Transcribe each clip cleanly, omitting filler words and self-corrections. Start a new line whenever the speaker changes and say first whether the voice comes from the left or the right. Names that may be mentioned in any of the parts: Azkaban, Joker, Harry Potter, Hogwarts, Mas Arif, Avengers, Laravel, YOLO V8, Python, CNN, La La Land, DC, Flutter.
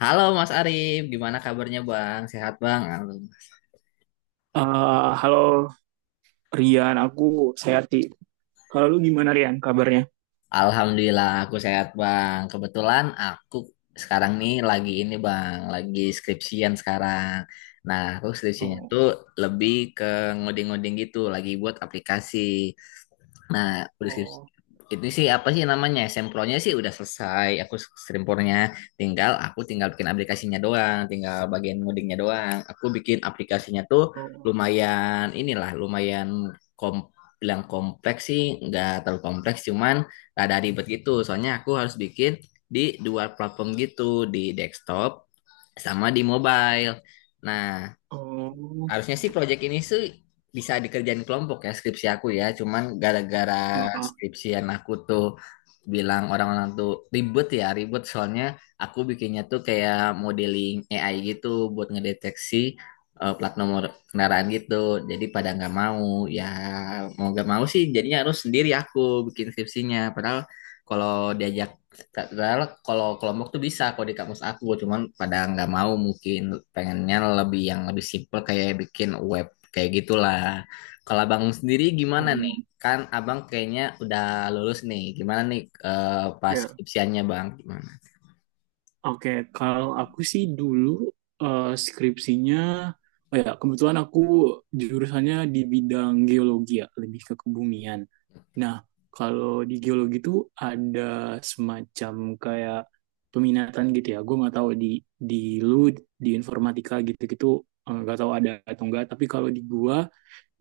left: Halo Mas Arif, gimana kabarnya Bang? Sehat Bang?
right: Halo Rian, aku Sayati. Kalau lu gimana Rian kabarnya?
left: Alhamdulillah aku sehat Bang. Kebetulan aku sekarang nih lagi ini Bang, lagi skripsian sekarang. Nah, aku skripsinya
right: Oh,
left: tuh lebih ke ngoding-ngoding gitu, lagi buat aplikasi. Nah, udah skripsi.
right: oh,
left: Itu sih apa sih namanya? Sempronya sih udah selesai. Aku sempronya tinggal, aku tinggal bikin aplikasinya doang, tinggal bagian ngodingnya doang. Aku bikin aplikasinya tuh
right: oh,
left: lumayan inilah, lumayan kom bilang kompleks sih, nggak terlalu kompleks, cuman ada ribet gitu. Soalnya aku harus bikin di dua platform gitu, di desktop sama di mobile. Nah,
right: oh,
left: harusnya sih project ini sih bisa dikerjain kelompok ya, skripsi aku ya. Cuman gara-gara
right: oh,
left: skripsian aku tuh bilang orang-orang tuh ribet ya, ribet soalnya aku bikinnya tuh kayak modeling AI gitu buat ngedeteksi plat nomor kendaraan gitu. Jadi pada nggak mau ya, mau nggak mau sih jadinya harus sendiri aku bikin skripsinya. Kalau diajak Padahal kalau kelompok tuh bisa kalau di kampus aku, cuman pada nggak mau, mungkin pengennya lebih yang lebih simple kayak bikin web kayak gitulah. Kalau abang sendiri gimana nih?
right: oh,
left: Kan abang kayaknya udah lulus nih. Gimana nih eh, pas
right: oh.
left: skripsiannya, bang? Gimana?
right: Oke, kalau aku sih dulu skripsinya, oh ya kebetulan aku jurusannya di bidang geologi ya, lebih ke kebumian. Nah, kalau di geologi tuh ada semacam kayak peminatan gitu ya. Gue nggak tahu di lu di informatika gitu-gitu, nggak tahu ada atau enggak. Tapi kalau di gua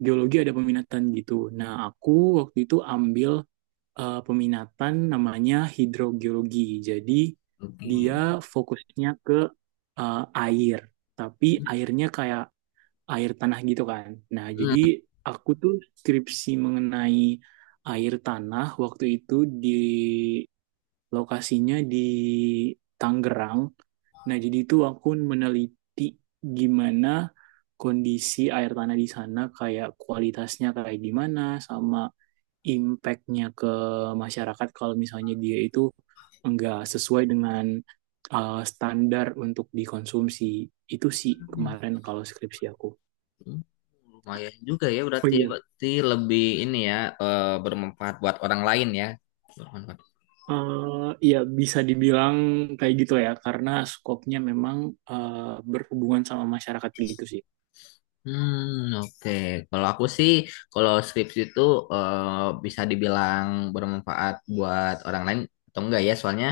right: geologi ada peminatan gitu. Nah, aku waktu itu ambil peminatan namanya hidrogeologi. Jadi
left: Oke.
right: dia fokusnya ke eh, air, tapi airnya kayak air tanah gitu kan. Nah,
left: Hmm.
right: jadi aku tuh skripsi mengenai air tanah waktu itu di lokasinya di Tangerang. Nah, jadi itu aku meneliti gimana kondisi air tanah di sana, kayak kualitasnya kayak gimana, sama impact-nya ke masyarakat kalau misalnya dia itu enggak sesuai dengan standar untuk dikonsumsi. Itu sih kemarin kalau skripsi aku.
left: Lumayan juga ya
right: Oh
left: berarti ya
right: iya.
left: berarti lebih ini ya, bermanfaat buat orang lain ya.
right: Eh, Ya bisa dibilang kayak gitu ya, karena skopnya memang eh, berhubungan sama masyarakat gitu sih.
left: Hmm, oke. Kalau aku sih, kalau skripsi itu eh, bisa dibilang bermanfaat buat orang lain atau enggak ya? Soalnya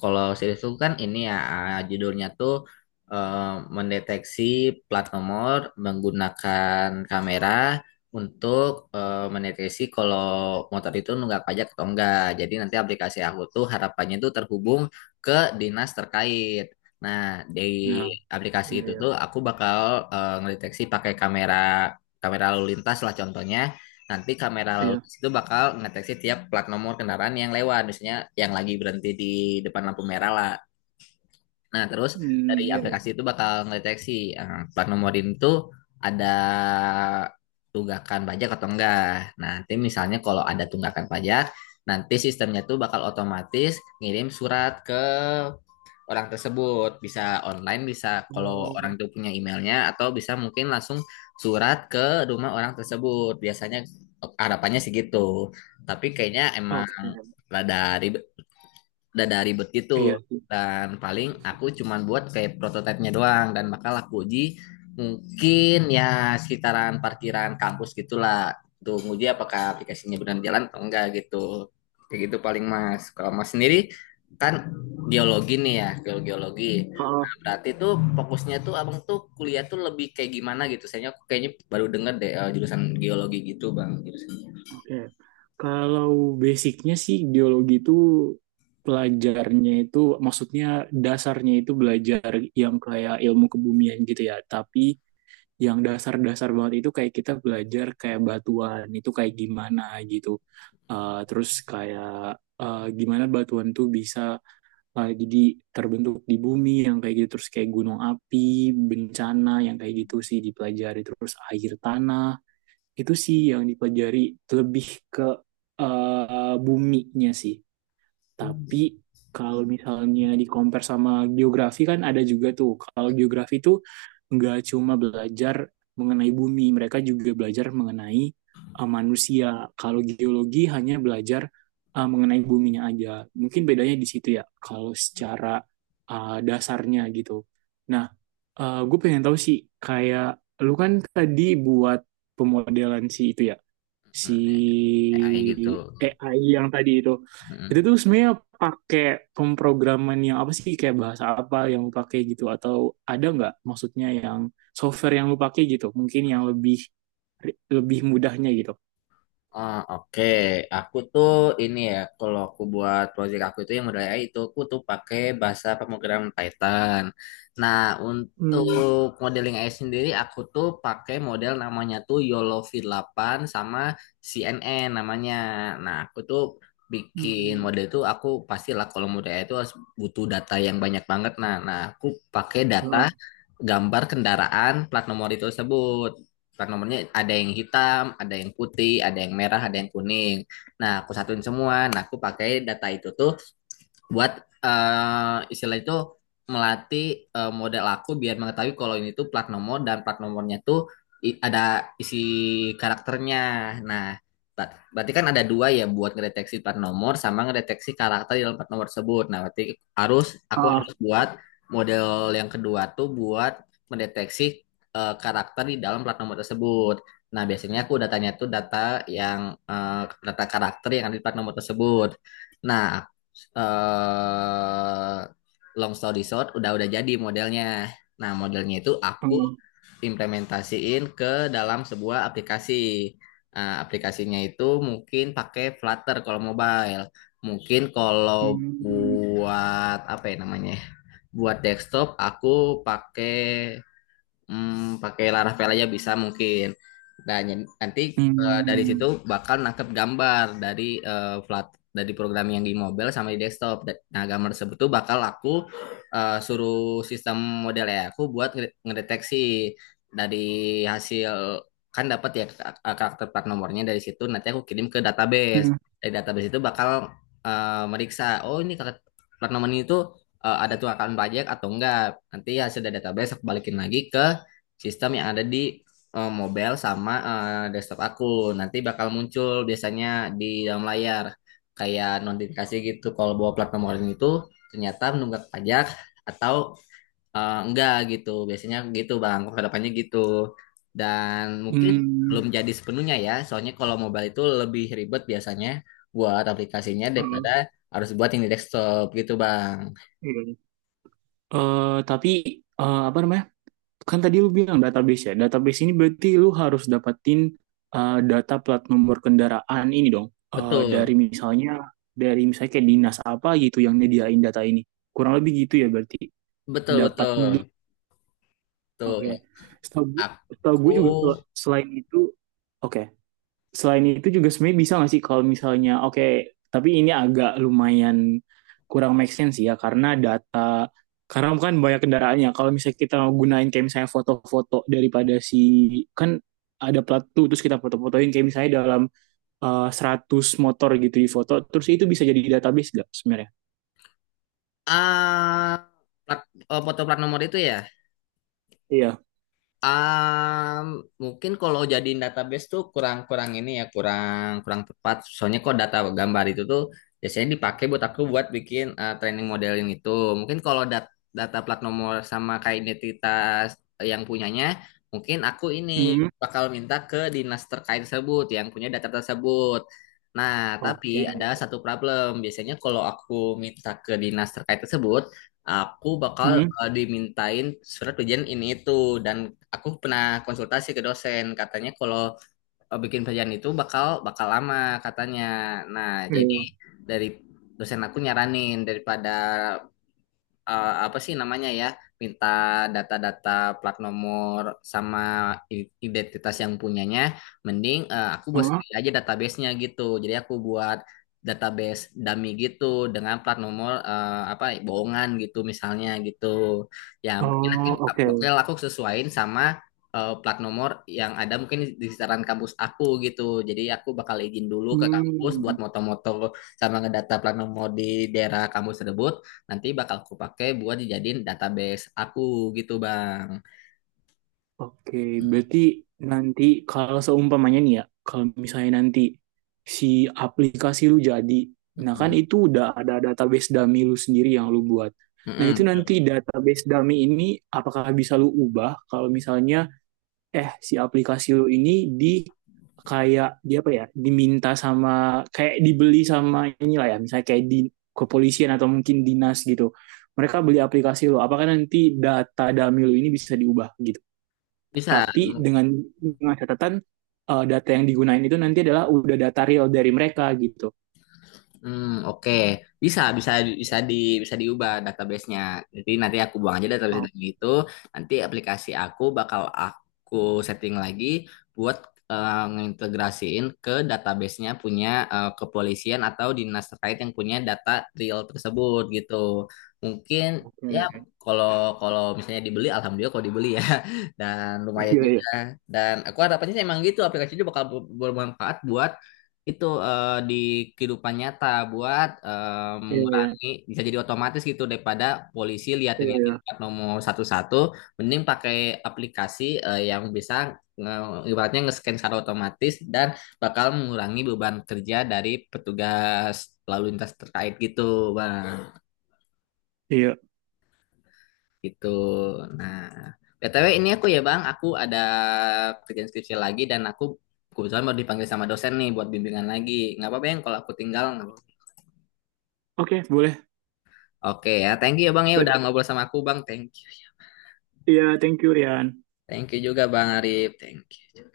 left: kalau series itu kan, ini ya, judulnya tuh eh, mendeteksi plat nomor menggunakan kamera untuk mendeteksi kalau motor itu nunggak pajak atau enggak. Jadi nanti aplikasi aku tuh harapannya tuh terhubung ke dinas terkait. Nah, di
right: Nah,
left: aplikasi
right: iya,
left: itu
right: iya,
left: tuh aku bakal ngedeteksi pakai kamera kamera lalu lintas lah contohnya. Nanti kamera lalu
right: iya.
left: lintas itu bakal ngedeteksi tiap plat nomor kendaraan yang lewat, misalnya yang lagi berhenti di depan lampu merah lah. Nah, terus dari
right: Hmm, iya, iya.
left: aplikasi itu bakal ngedeteksi plat nomor itu ada tunggakan pajak atau enggak. Nah, nanti misalnya kalau ada tunggakan pajak, nanti sistemnya tuh bakal otomatis ngirim surat ke orang tersebut. Bisa online, bisa kalau orang
right: Oh,
left: itu punya emailnya, atau bisa mungkin langsung surat ke rumah orang tersebut. Biasanya harapannya sih gitu. Tapi kayaknya emang
right: oke.
left: rada ribet, udah dari ribet gitu,
right: Iya
left: dan paling aku cuman buat kayak prototipenya doang dan bakal aku uji mungkin ya sekitaran parkiran kampus gitulah, tuh nguji apakah aplikasinya benar jalan atau enggak gitu, kayak gitu paling mas. Kalau mas sendiri, kan geologi nih ya, geologi geologi
right: sih.
left: berarti tuh fokusnya tuh abang tuh kuliah tuh lebih kayak gimana gitu, saya kayaknya baru denger deh jurusan geologi gitu, bang, jurusannya.
right: Oke. Kalau basicnya sih geologi itu pelajarnya itu maksudnya dasarnya itu belajar yang kayak ilmu kebumian gitu ya. Tapi yang dasar-dasar banget itu kayak kita belajar kayak batuan itu kayak gimana gitu. Terus kayak, gimana batuan tuh bisa, jadi terbentuk di bumi yang kayak gitu. Terus kayak gunung api, bencana yang kayak gitu sih dipelajari. Terus air tanah itu sih yang dipelajari lebih ke, buminya sih,
left: Hmm.
right: tapi kalau misalnya di compare sama geografi kan ada juga tuh. Kalau geografi tuh nggak cuma belajar mengenai bumi, mereka juga belajar mengenai, manusia. Kalau geologi hanya belajar mengenai buminya aja. Mungkin bedanya di situ ya, kalau secara dasarnya gitu. Nah, gue pengen tahu sih, kayak lu kan tadi buat pemodelan si itu ya, si
left: Hmm, AI gitu.
right: AI yang tadi
left: Hmm.
right: itu tuh sebenarnya pakai pemrograman yang apa sih kayak bahasa apa yang lu pakai gitu, atau ada nggak maksudnya yang software yang lu pakai gitu mungkin yang lebih lebih mudahnya gitu.
left: Ah, oke. Aku tuh ini ya, kalau aku buat project aku itu yang model AI itu aku tuh pakai bahasa pemrograman Python. Nah,
right: Hmm.
left: untuk modeling AI sendiri aku tuh pakai model namanya tuh YOLO V8 sama CNN namanya. Nah, aku tuh bikin
right: Hmm.
left: model itu, aku pastilah kalau model AI itu harus butuh data yang banyak banget. Nah, aku pakai data
right: Ah,
left: gambar kendaraan plat nomor itu tersebut, plat nomornya ada yang hitam, ada yang putih, ada yang merah, ada yang kuning. Nah, aku satuin semua. Nah, aku pakai data itu tuh buat istilah itu melatih model aku biar mengetahui kalau ini tuh plat nomor, dan plat nomornya tuh ada isi karakternya. Nah, berarti kan ada dua ya, buat ngedeteksi plat nomor sama ngedeteksi karakter di dalam plat nomor tersebut. Nah, berarti harus aku
right: ah,
left: harus buat model yang kedua tuh buat mendeteksi karakter di dalam plat nomor tersebut. Nah, biasanya aku datanya tuh data yang eh, data karakter yang ada di plat nomor tersebut. Nah, eh long story short, udah jadi modelnya. Nah, modelnya itu aku
right: ah.
left: implementasiin ke dalam sebuah aplikasi. Nah, aplikasinya itu mungkin pakai Flutter kalau mobile. Mungkin kalau
right: Hmm.
left: buat apa ya namanya? Buat desktop aku pakai, pakai laravel aja bisa mungkin. Nah, nanti dari situ
right: Hmm.
left: bakal nangkep gambar dari flat, dari program yang di mobile sama di desktop. Nah, gambar tersebut tuh bakal aku suruh sistem model ya aku buat ngedeteksi dari hasil, kan dapat ya, karakter plat nomornya, dari situ nanti aku kirim ke database.
right: Hmm.
left: Dari database itu bakal meriksa, oh ini karakter plat nomor ini tuh ada tunggakan pajak atau enggak. Nanti hasil dari database aku balikin lagi ke sistem yang ada di mobile sama desktop aku. Nanti bakal muncul biasanya di dalam layar kayak notifikasi gitu kalau bahwa platform online itu ternyata menunggak pajak atau enggak gitu. Biasanya gitu Bang, kedepannya gitu. Dan mungkin belum
right: Hmm.
left: jadi sepenuhnya ya, soalnya kalau mobile itu lebih ribet biasanya buat aplikasinya daripada
right: Ah,
left: harus buat yang di desktop gitu, Bang.
right: iya. Tapi apa namanya, kan tadi lu bilang database ya. Database ini berarti lu harus dapatin, data plat nomor kendaraan ini dong.
left: Betul,
right: Dari misalnya kayak dinas apa gitu yang nyediain data ini. Kurang lebih gitu ya berarti
left: betul,
right: dapat
left: betul.
right: dulu.
left: Betul.
right: Oke. Setahu gue, setahu
left: aku
right: gue juga selain itu, oke, selain itu juga sebenarnya bisa nggak sih kalau misalnya oke okay, tapi ini agak lumayan kurang make sense ya karena data, karena kan banyak kendaraannya kalau misalnya kita gunain kayak misalnya foto-foto daripada si, kan ada plat tuh terus kita foto-fotoin kayak misalnya dalam 100 motor gitu di foto terus itu bisa jadi database nggak sebenarnya?
left: Ah, plat, foto plat nomor itu ya.
right: Iya.
left: Ah, mungkin kalau jadiin database tuh kurang-kurang ini ya, kurang kurang tepat. Soalnya kok data gambar itu tuh biasanya dipakai buat aku buat bikin training modeling itu. Mungkin kalau data plat nomor sama kayak identitas yang punyanya, mungkin aku ini
right: Hmm.
left: bakal minta ke dinas terkait tersebut yang punya data tersebut. Nah, tapi
right: Oke.
left: ada satu problem. Biasanya kalau aku minta ke dinas terkait tersebut, aku bakal
right: Hmm.
left: dimintain surat ujian ini itu, dan aku pernah konsultasi ke dosen, katanya kalau bikin perjanjian itu bakal bakal lama katanya. Nah, jadi
right: Iya.
left: dari dosen aku nyaranin, daripada apa sih namanya ya, minta data-data plat nomor sama identitas yang punyanya, mending aku buat
right: Hah?
left: sendiri aja databasenya gitu, jadi aku buat database dummy gitu dengan plat nomor apa bohongan gitu misalnya gitu, ya mungkin
right: Oh, oke.
left: bakal aku sesuaiin sama plat nomor yang ada mungkin di sekitaran kampus aku gitu, jadi aku bakal izin dulu ke kampus buat
right: Hmm.
left: moto-moto sama ngedata plat nomor di daerah kampus tersebut, nanti bakal aku pakai buat dijadiin database aku gitu, bang.
right: Oke,
left: Mm,
right: berarti nanti kalau seumpamanya nih ya, kalau misalnya nanti si aplikasi lu jadi, nah
left: mm,
right: kan itu udah ada database dummy lu sendiri yang lu buat.
left: mm,
right: Nah
left: mm.
right: itu nanti database dummy ini apakah bisa lu ubah kalau misalnya eh si aplikasi lu ini di kayak di apa ya, diminta sama kayak dibeli sama inilah ya, misalnya kayak di kepolisian atau mungkin dinas gitu. Mereka beli aplikasi lu, apakah nanti data dummy lu ini bisa diubah gitu?
left: Bisa.
right: Tapi dengan catatan data yang digunain itu nanti adalah udah data real dari mereka gitu.
left: Hmm, oke. Bisa, bisa, bisa di, bisa diubah database-nya. Jadi nanti aku buang aja database
right: Oh.
left: dari itu. Nanti aplikasi aku bakal aku setting lagi buat ngintegrasiin ke database-nya punya kepolisian atau dinas terkait yang punya data real tersebut gitu. Mungkin ya,
right: Oke.
left: kalau kalau misalnya dibeli, alhamdulillah kalau dibeli ya. Dan lumayan
right: Iya, iya,
left: juga. Dan aku harapannya sih emang gitu, aplikasi itu bakal bermanfaat buat itu di kehidupan nyata, buat
right: iya,
left: mengurangi, bisa jadi otomatis gitu daripada polisi liatin
right: iya, iya.
left: liatin plat nomor satu-satu, mending pakai aplikasi yang bisa ibaratnya nge-scan secara otomatis, dan bakal mengurangi beban kerja dari petugas lalu lintas terkait gitu, bang.
right: Iya.
left: Gitu. Nah, BTW ini aku ya, bang, aku ada kerjaan skripsi lagi, dan aku kebetulan baru dipanggil sama dosen nih buat bimbingan lagi. Nggak apa-apa yang kalau aku tinggal, nggak?
right: Oke, boleh.
left: Oke ya, thank you ya Bang, ya
right: But,
left: udah ngobrol sama aku, Bang. Thank you.
right: iya, yeah, thank you, Rian.
left: Thank you juga Bang Arif. Thank you.